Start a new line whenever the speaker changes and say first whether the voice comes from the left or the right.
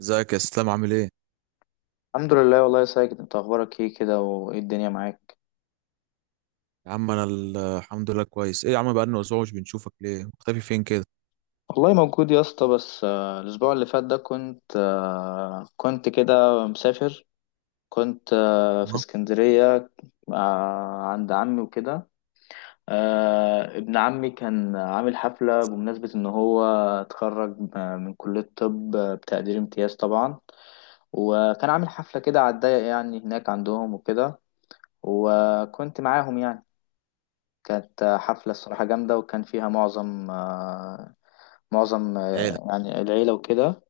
right: ازيك يا اسلام، عامل ايه؟
left: الحمد لله والله يا ساجد، انت اخبارك ايه كده وايه الدنيا معاك؟
right: يا عم انا الحمد لله كويس. ايه يا عم، بقالنا اسبوع مش بنشوفك، ليه مختفي فين كده؟
left: والله موجود يا اسطى. بس الاسبوع اللي فات ده كنت كده مسافر. كنت آه، في
right: تمام.
left: اسكندرية، عند عمي وكده. ابن عمي كان عامل حفلة بمناسبة ان هو اتخرج من كلية طب بتقدير امتياز طبعا. وكان عامل حفلة كده على الضيق يعني هناك عندهم وكده، وكنت معاهم يعني. كانت حفلة الصراحة جامدة، وكان فيها معظم آه، معظم
right: عيله.
left: آه، يعني العيلة وكده.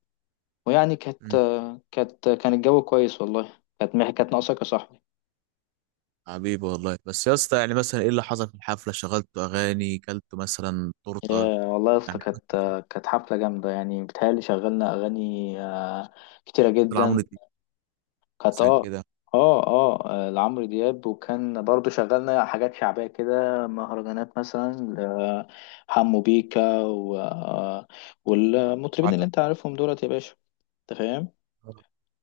left: ويعني كانت
right: امم
left: آه، كانت كان الجو كويس والله. كانت ناقصاك يا صاحبي.
right: حبيبي والله. بس يا اسطى يعني مثلا ايه اللي حصل في الحفله؟ شغلتوا اغاني؟ كلتوا مثلا تورته؟
left: يا والله يا اسطى
right: يعني
left: كانت آه، كانت حفلة جامدة يعني. بتهيألي شغلنا أغاني كتيرة جدا.
right: عملت ايه
left: كانت
right: مثلا كده
left: لعمرو دياب، وكان برضو شغلنا حاجات شعبية كده، مهرجانات مثلا حمو بيكا و... آه، والمطربين اللي
right: على-
left: انت عارفهم دولت يا باشا. انت فاهم.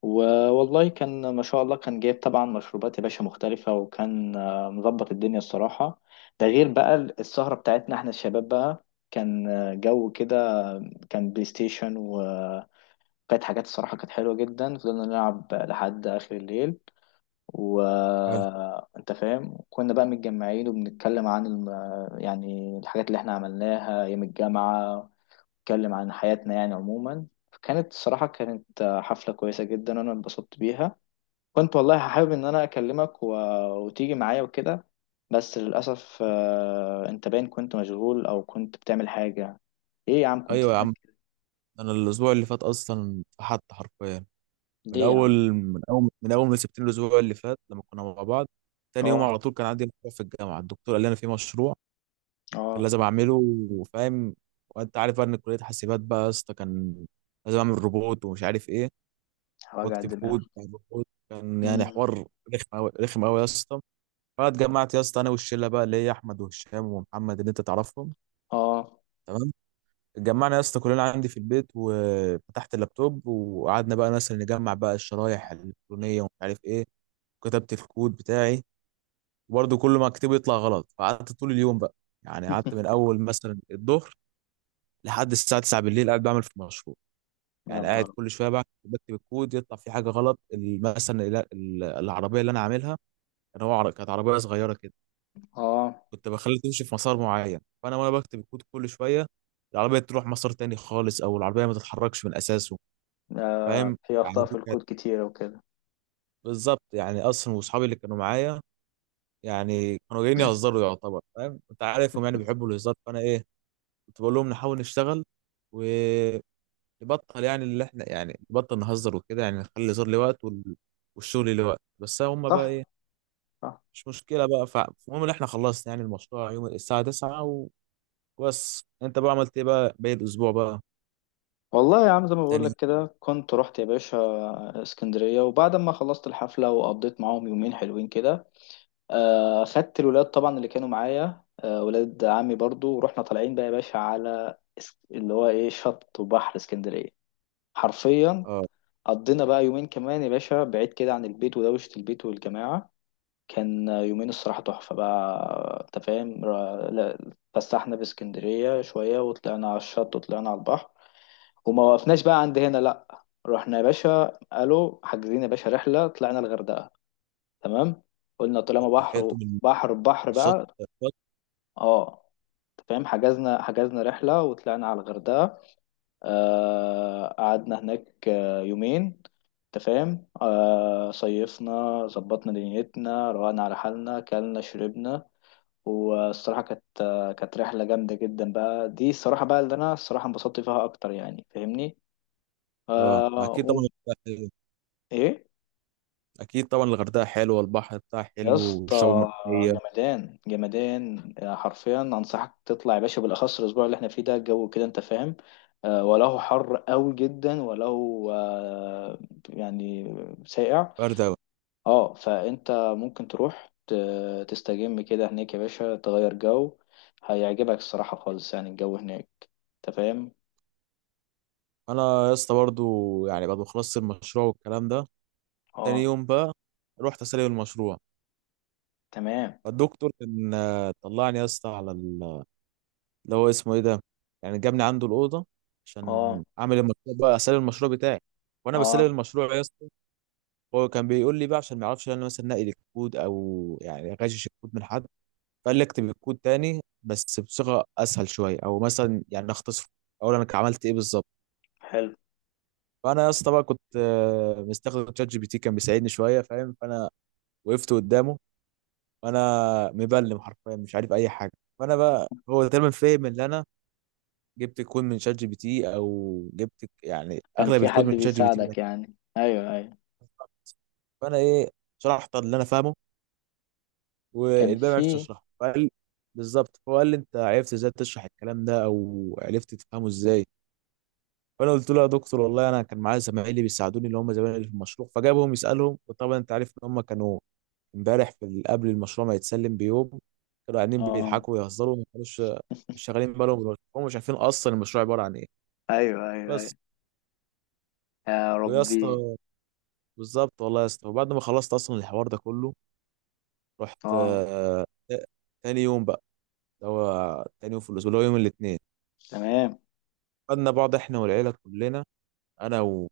left: والله كان ما شاء الله، كان جايب طبعا مشروبات يا باشا مختلفة، وكان مظبط الدنيا الصراحة. ده غير بقى السهرة بتاعتنا احنا الشباب بقى. كان جو كده. كان بلاي ستيشن، وكانت حاجات الصراحة كانت حلوة جدا. فضلنا نلعب لحد آخر الليل،
right: حلو.
left: وانت فاهم. كنا بقى متجمعين وبنتكلم عن يعني الحاجات اللي احنا عملناها أيام الجامعة، نتكلم عن حياتنا يعني عموما. كانت الصراحة كانت حفلة كويسة جدا، وأنا اتبسطت بيها. كنت والله حابب ان انا اكلمك وتيجي معايا وكده. بس للاسف انت باين كنت مشغول او كنت بتعمل حاجه. ايه يا عم، كنت
right: ايوه يا
left: فينك؟
right: عم، انا الاسبوع اللي فات اصلا فحت حرفيا. من
left: ليه يا عم؟
right: اول من اول من اول ما سبتني الاسبوع اللي فات لما كنا مع بعض، تاني يوم
left: اه.
right: على طول كان عندي مشروع في الجامعه. الدكتور قال لي انا في مشروع كان
left: اه.
right: لازم اعمله، فاهم؟ وانت عارف بقى ان كليه حاسبات بقى يا اسطى، كان لازم اعمل روبوت ومش عارف ايه،
left: وجع
right: واكتب
left: الدماغ.
right: كود بتاع الروبوت. كان يعني
left: مم.
right: حوار رخم قوي رخم قوي يا اسطى. فاتجمعت يا اسطى انا والشله بقى اللي هي احمد وهشام ومحمد اللي انت تعرفهم،
left: اه.
right: تمام. اتجمعنا يا اسطى كلنا عندي في البيت، وفتحت اللابتوب وقعدنا بقى مثلا نجمع بقى الشرايح الالكترونيه ومش عارف ايه، كتبت الكود بتاعي. وبرضه كل ما اكتبه يطلع غلط، فقعدت طول اليوم بقى. يعني قعدت من اول مثلا الظهر لحد الساعه 9 بالليل قاعد بعمل في المشروع.
left: يا
right: يعني قاعد
left: نهار.
right: كل شويه بقى بكتب الكود يطلع في حاجه غلط. مثلا العربيه اللي انا عاملها، كانت عربيه صغيره كده،
left: اه،
right: كنت بخليها تمشي في مسار معين. فانا وانا بكتب الكود، كل شويه العربيه تروح مسار تاني خالص، او العربيه ما تتحركش من اساسه، فاهم.
left: في
right: يعني
left: اخطاء في
right: دي كانت
left: الكود كتيره وكده.
right: بالظبط. يعني اصلا واصحابي اللي كانوا معايا يعني كانوا جايين يهزروا يعتبر، فاهم، انت عارفهم يعني بيحبوا الهزار. فانا ايه، كنت بقول لهم نحاول نشتغل و نبطل يعني اللي احنا، يعني نبطل نهزر وكده، يعني نخلي الهزار ليه وقت وال... والشغل ليه وقت، بس هم بقى
left: صح،
right: ايه؟
left: صح.
right: مش مشكله بقى. فالمهم ان احنا خلصنا يعني المشروع يوم الساعه 9 وبس. انت بقى عملت ايه بقى باقي الاسبوع بقى؟
left: والله يا عم، زي ما بقول
right: تاني.
left: لك كده، كنت رحت يا باشا اسكندريه. وبعد ما خلصت الحفله وقضيت معاهم يومين حلوين كده، خدت الولاد طبعا اللي كانوا معايا، ولاد عمي برضو، ورحنا طالعين بقى يا باشا على اللي هو ايه شط وبحر اسكندرية حرفيا.
right: اه،
left: قضينا بقى يومين كمان يا باشا بعيد كده عن البيت ودوشة البيت والجماعة. كان يومين الصراحة تحفة بقى، انت فاهم. لا، اتفسحنا في اسكندرية شوية وطلعنا على الشط وطلعنا على البحر، وما وقفناش بقى عند هنا. لا، رحنا يا باشا، قالوا حاجزين يا باشا رحلة، طلعنا الغردقة. تمام. قلنا طالما
right: صحيت
left: بحر،
right: من
left: بحر بحر
right: الشط
left: بقى.
right: الشط.
left: اه، انت فاهم. حجزنا رحلة وطلعنا على الغردقة. آه، قعدنا هناك يومين، انت فاهم. آه، صيفنا، ظبطنا دنيتنا، روقنا على حالنا، كلنا شربنا. والصراحة كانت رحلة جامدة جدا بقى دي الصراحة، بقى اللي أنا الصراحة انبسطت فيها أكتر يعني، فاهمني.
right: اه ما
left: آه
right: اكيد
left: و...
right: طبعا، حلوة.
left: إيه؟
right: اكيد طبعا الغردقه حلوه، والبحر بتاعها
left: يا
right: حلو، والشعاب
left: اسطى
right: المرجانيه.
left: جمدان جمدان، حرفيا انصحك تطلع يا باشا، بالاخص الاسبوع اللي احنا فيه ده الجو كده، انت فاهم. وله حر قوي جدا، وله يعني ساقع.
right: برد أوي.
left: اه، فانت ممكن تروح تستجم كده هناك يا باشا، تغير جو، هيعجبك الصراحة خالص يعني الجو هناك، انت فاهم.
right: انا يا اسطى برضو، يعني بعد ما خلصت المشروع والكلام ده، تاني
left: اه،
right: يوم بقى رحت اسلم المشروع.
left: تمام.
right: الدكتور كان طلعني يا اسطى على اللي هو اسمه ايه ده، يعني جابني عنده الاوضه عشان
left: اه،
right: اعمل المشروع بقى، اسلم المشروع بتاعي. وانا بسلم
left: اه،
right: المشروع يا اسطى، هو كان بيقول لي بقى عشان ما يعرفش ان انا مثلا نقل الكود او يعني غشش الكود من حد. فقال لي اكتب الكود تاني بس بصيغه اسهل شويه، او مثلا يعني اختصره، اقول انا عملت ايه بالظبط.
left: حلو.
right: فانا يا اسطى بقى كنت مستخدم شات جي بي تي، كان بيساعدني شويه، فاهم. فانا وقفت قدامه وانا مبلم حرفيا، مش عارف اي حاجه. فانا بقى هو تقريبا فاهم اللي انا جبت الكود من شات جي بي تي، او جبت يعني
left: كان
right: اغلب
left: في حد
right: الكود من شات جي بي تي ده.
left: بيساعدك يعني، ايوه، ايوه.
right: فانا ايه، شرحت اللي انا فاهمه،
left: كان
right: والباقي ما عرفتش
left: في.
right: اشرحه. فقال بالظبط، هو قال لي انت عرفت ازاي تشرح الكلام ده، او عرفت تفهمه ازاي؟ فانا قلت له يا دكتور والله انا كان معايا زمايلي بيساعدوني اللي هم زمايلي في المشروع. فجابهم يسالهم، وطبعا انت عارف ان هم كانوا امبارح قبل المشروع ما يتسلم بيوم كانوا قاعدين
left: اه،
right: بيضحكوا ويهزروا، ما كانوش مش شغالين بالهم، هم مش عارفين اصلا المشروع عباره عن ايه.
left: ايوه، ايوه.
right: بس.
left: يا
right: ويا
left: ربي.
right: اسطى بالظبط والله يا اسطى، وبعد ما خلصت اصلا الحوار ده كله، رحت
left: اه،
right: تاني يوم بقى اللي هو تاني يوم في الاسبوع اللي هو يوم الاثنين.
left: تمام.
right: خدنا بعض احنا والعيله كلنا، انا و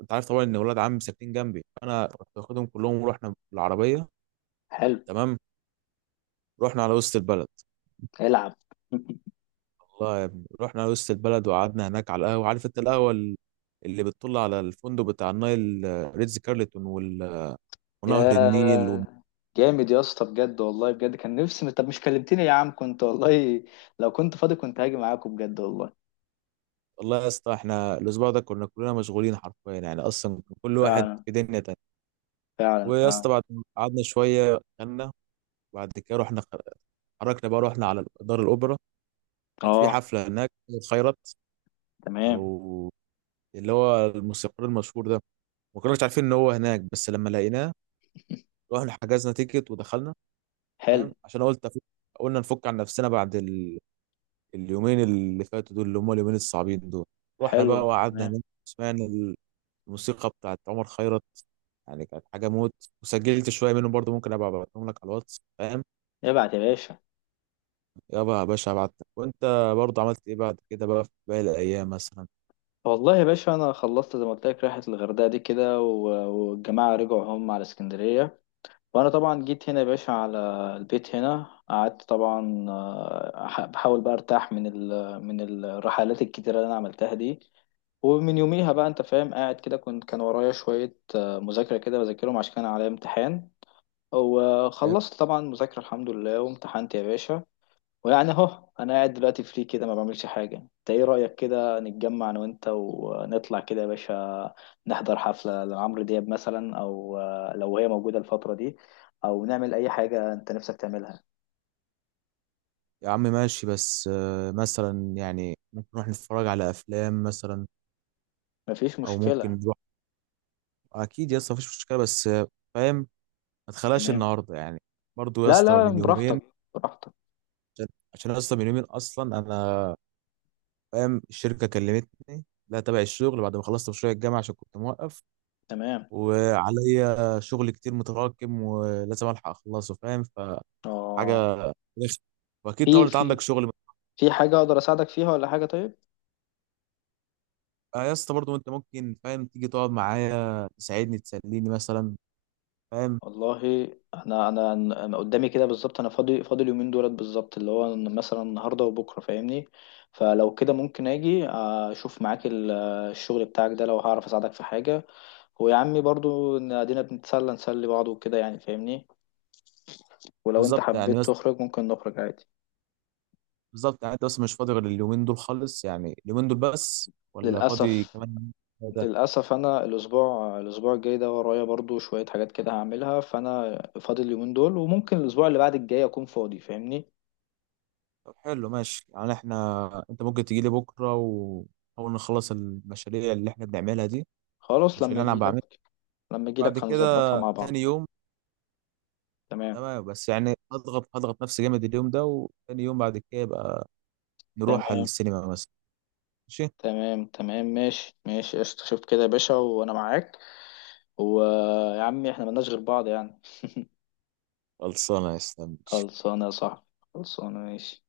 right: انت عارف طبعا ان ولاد عمي ساكنين جنبي، انا كنت واخدهم كلهم ورحنا بالعربيه.
left: حلو.
right: تمام. رحنا على وسط البلد.
left: العب.
right: الله يا ابني، رحنا على وسط البلد وقعدنا هناك على القهوه. عارف انت القهوه اللي بتطل على الفندق بتاع النايل، ريتز كارلتون ونهر النيل.
left: يا جامد يا اسطى، بجد والله بجد كان نفسي. طب مش كلمتني يا عم؟ كنت والله لو كنت فاضي كنت هاجي معاكم بجد والله.
right: والله يا اسطى احنا الاسبوع ده كنا كلنا مشغولين حرفيا، يعني اصلا كان كل واحد
left: فعلا،
right: في دنيا تانية.
left: فعلا،
right: ويا
left: فعلا.
right: اسطى بعد ما قعدنا شويه غنى، وبعد كده اتحركنا بقى، رحنا على دار الاوبرا. كانت في
left: اه،
right: حفله هناك، خيرت،
left: تمام.
right: او اللي هو الموسيقار المشهور ده. ما كناش عارفين ان هو هناك، بس لما لقيناه رحنا حجزنا تيكت ودخلنا، فاهم.
left: حلو،
right: عشان قلنا نفك عن نفسنا بعد اليومين اللي فاتوا دول، اللي هم اليومين الصعبين دول. رحنا
left: حلو،
right: بقى وقعدنا
left: تمام.
right: هناك، سمعنا الموسيقى بتاعت عمر خيرت. يعني كانت حاجة موت. وسجلت شوية منهم برضو، ممكن أبقى أبعتهم لك على الواتس، فاهم.
left: ابعت يا باشا.
right: يابا يا باشا أبعت لك. وأنت برضو عملت إيه بعد كده بقى في باقي الأيام مثلا؟
left: والله يا باشا انا خلصت زي ما قلت لك، رحله الغردقه دي كده والجماعه رجعوا هم على اسكندريه، وانا طبعا جيت هنا يا باشا على البيت هنا. قعدت طبعا، بحاول بقى ارتاح من ال من الرحلات الكتيره اللي انا عملتها دي. ومن يوميها بقى انت فاهم قاعد كده، كنت كان ورايا شويه مذاكره كده، بذاكرهم عشان كان عليا امتحان.
right: إيه؟
left: وخلصت طبعا مذاكره الحمد لله، وامتحنت يا باشا. ويعني اهو انا قاعد دلوقتي فري كده، ما بعملش حاجه. انت ايه رايك كده نتجمع انا وانت ونطلع كده يا باشا، نحضر حفله لعمرو دياب مثلا، او لو هي موجوده الفتره دي، او نعمل اي حاجه انت نفسك تعملها.
right: يا عم ماشي، بس مثلا يعني ممكن نروح نتفرج على أفلام مثلا،
left: مفيش
right: أو ممكن
left: مشكله.
right: نروح. أكيد يا اسطى مفيش مشكلة، بس فاهم، ما تخلاش
left: تمام.
right: النهاردة يعني. برضو يا
left: لا،
right: اسطى
left: لا،
right: من
left: براحتك،
right: يومين.
left: براحتك.
right: عشان عشان يا اسطى من يومين أصلا أنا، فاهم، الشركة كلمتني لا تبع الشغل بعد ما خلصت مشروع الجامعة، عشان كنت موقف.
left: تمام.
right: وعليا شغل كتير متراكم ولازم الحق اخلصه، فاهم.
left: اه،
right: فحاجه رخمة. واكيد طبعا
left: في،
right: انت
left: في
right: عندك شغل.
left: في حاجه اقدر اساعدك فيها ولا حاجه؟ طيب.
right: آه يا اسطى برضه انت ممكن، فاهم، تيجي تقعد معايا تساعدني تسليني مثلا، فاهم.
left: والله انا، انا قدامي كده بالظبط، انا فاضي فاضي اليومين دولت بالظبط، اللي هو مثلا النهارده وبكره، فاهمني. فلو كده ممكن اجي اشوف معاك الشغل بتاعك ده، لو هعرف اساعدك في حاجه. ويا عمي برضو إن ادينا بنتسلى نسلي بعض وكده يعني فاهمني. ولو انت
right: بالظبط يعني
left: حبيت
right: بس،
left: تخرج ممكن نخرج عادي.
right: بالظبط يعني انت بس مش فاضي غير اليومين دول خالص؟ يعني اليومين دول بس ولا فاضي
left: للاسف.
right: كمان ده؟
left: للاسف انا الاسبوع الجاي ده ورايا برضو شويه حاجات كده هعملها. فانا فاضي اليومين دول، وممكن الاسبوع اللي بعد الجاي اكون فاضي فاهمني.
right: طب حلو ماشي، يعني احنا انت ممكن تجي لي بكره ونحاول نخلص المشاريع اللي احنا بنعملها دي،
left: خلاص
right: المشاريع
left: لما
right: اللي انا
left: اجي،
right: بعملها،
left: لما
right: بعد
left: اجيلك
right: كده
left: هنظبطها مع
right: تاني
left: بعض.
right: يوم.
left: تمام.
right: تمام بس يعني هضغط هضغط نفسي جامد اليوم ده، وتاني يوم بعد كده يبقى نروح على
left: تمام.
right: السينما مثلا. ماشي.
left: تمام. تمام، ماشي، ماشي قشطة. شوف كده يا باشا وانا معاك. ويا عمي احنا ملناش غير بعض يعني.
right: خلصانه يا اسلام.
left: خلصانة يا صاحبي. خلصانة. ماشي.